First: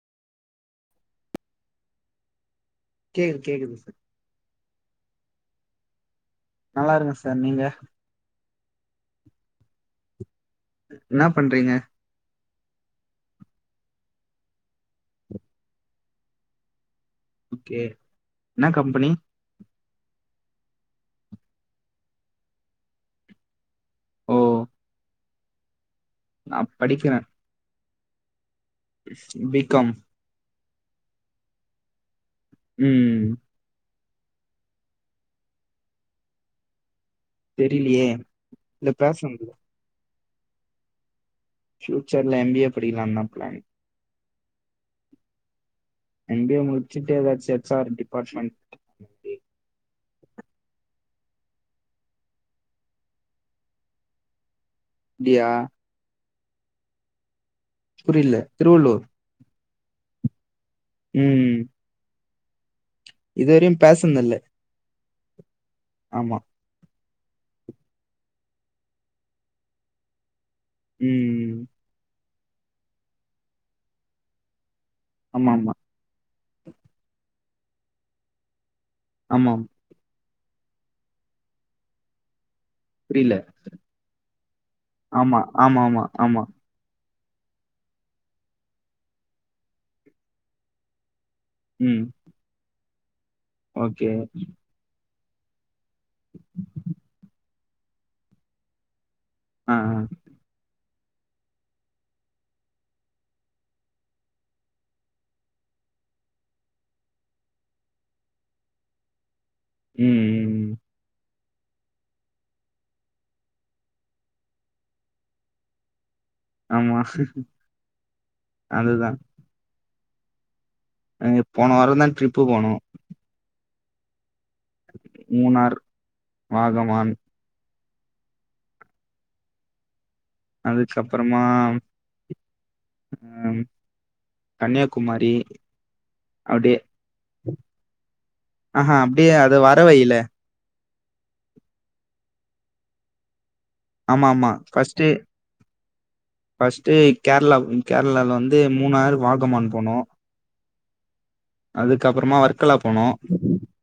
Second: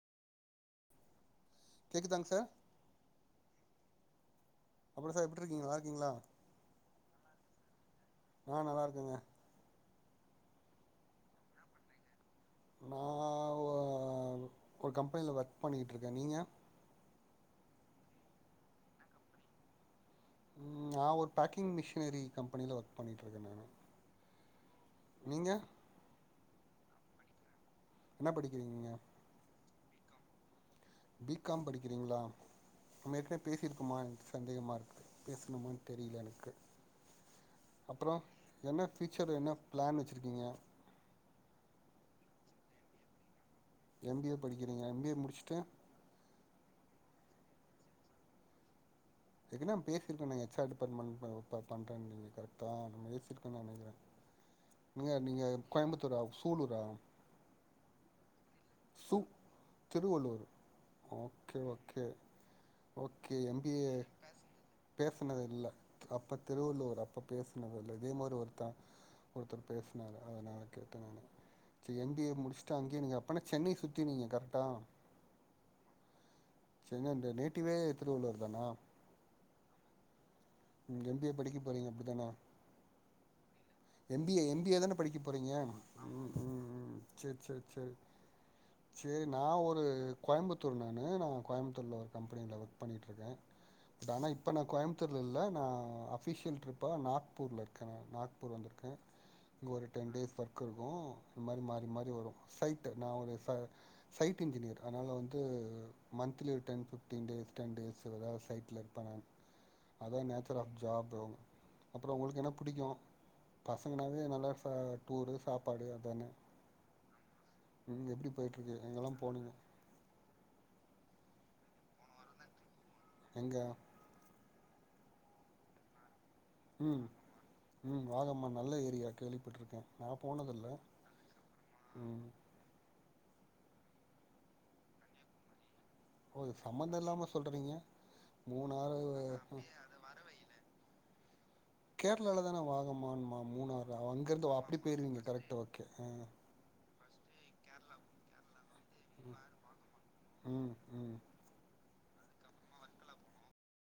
கேக்குதாங் sir கேக்குது கேக்குது sir எப்படி சார் எப்டியிருக்கீங்க நல்லா இருக்கீங்களா. நல்லா இருங்க சார் நீங்க. நா நல்லா இருக்கங்க. என்ன பண்றீங்க. நா ஒரு கம்பெனில ஒர்க் பண்ணிட்டு இருக்கே நீங்க. ஓகே என்ன கம்பெனி. உம் நா ஒரு பேக்கிங் மிஷினரி கம்பெனில ஒர்க் பண்ணிட்டு இருக்கே நானு. ஓ. நீங்க. நா படிக்குற. என்ன படிக். பிகாம். பிகாம் படிக்கிறீங்களா. நம்ம ம் எற்கெணவே பேசிருக்கோமா. சந்தேகமா இருக்கு பேசணுமானு தெரியல எனக்கு. தெரிலியே அப்புறோ என்ன இல்ல பியூச்சர் பேசணும்ல என்ன பிளான் வச்சு. வச்சிருக்கீங்க. பியூச்சர்ல எம் பி எ படிக்களானு பிளேன். எம் பி ஏ படிக்கிறீங்க எம் பி ஏ முடிச்சுட்டு. இங்கயே முடிச்சட்டே ஏதாச்சு எச். R department. அப்டியா ஏற்கனவே நம்ப பேசிருக்கமே எச் ஆர் டிபார்ட்மெண்ட் பா பண்றனு நீங்க கரெக்டா பேசிருக்குறோனு நெனிக்குற. நீங்கநீங்க கோயம்புத்தூரா. சூலூரா. புரியல. திருவள்ளூர். திருவள்ளூரு. ம் okay okay. Okay M. B. இதுவரையு ஏ பேசுனதில்ல பேசனது இல்ல ஆமா அப்ப திருவள்ளூரா. இப்ப பேசனதல்ல இதே மாரி ஒருத்தா ஒருத்தர் பேசுனாரு அதனால. கேட்டானா எம். ம் பி. ஏ முடிச். ஃபர்ஸ்ட் அங்கயே நீங்க அப். அப்பனா சென்னை சுத்தி நீங்க கரெக்டா. ஆம்மாமா. டுவே திருவள்ளூர் தானா. ஆமாம். இங்கிருந்தே படிக்க போறீங்க அப்டித்தான. புரியல. M B A, M B A தான படிக்க போறீங்க ஆமா உஹம். செரி செரி செரி சேரி நா ஒரு கோயம்புத்தூர் நானு நா. கோயம்த்தூர்ல ம் ஒரு கம்பனியில. பண்ணிகிட்டுருக்கேன் ஓகே ஆனா இப்ப நான் கோயம்பத் துர் இல்ல நா அபிஷியல் ட்ரிப்பா நாக்பூர்ல இருக்கு கேன நாக் பூர் வந்திருக்கேன் இங்க ஆ ஆ ஒரு டென் டேஸ் ஒர்க் இருக்கும் இந்த மாறி மாறி மாறி வரும் சைட் நான் ஒரு சைட் இன்ஜினியர் அதனால வந்து மன்த்லி ஒரு ten fifteen days ten days ஏதாவது ஒரு சைட்ல இருப்பேன் நானு ம் அதான் ம் நேச்சர் ம். ஆப் ஜாப் அப்புறம் உங்களுக்கு என்ன புடிக்கும் பசங்கனாவே நல்லா சா டூரு சாப்பாடு அதானே ஆமா உம் எப்டி போயிட்டுருக்கு அதுதா எங்கெல்லாம் போனீங்க நாங்க போன வாரம் தான் ட்ரிப் போனோம் எங்க மூனார் வாகமான் உம் வாகமா நல்ல ஏரியா கேள்விபட்டருகேன் அதுகப்புறமா ம் உம் கன்னியாகுமாரி ஓ இது அப்டியே சம்மந்த இல்லாம சொல்றீங்க மூணாறு அப்டியே அது வர வைல கேரளாலதான வாகமான் மான் மூணாறு ஆமா அங்க ஆமா இருந்து அப்டி ஃபஸ்ட்டு போயிருவீங்க கரக்ட் ஓகே ஃபஸ்ட்டு கேரளா கேரளாலவந்து மூணாறு வாகமான் போனோ ம் ம் அதுகப்புறமா ஒர்க்கல போனோ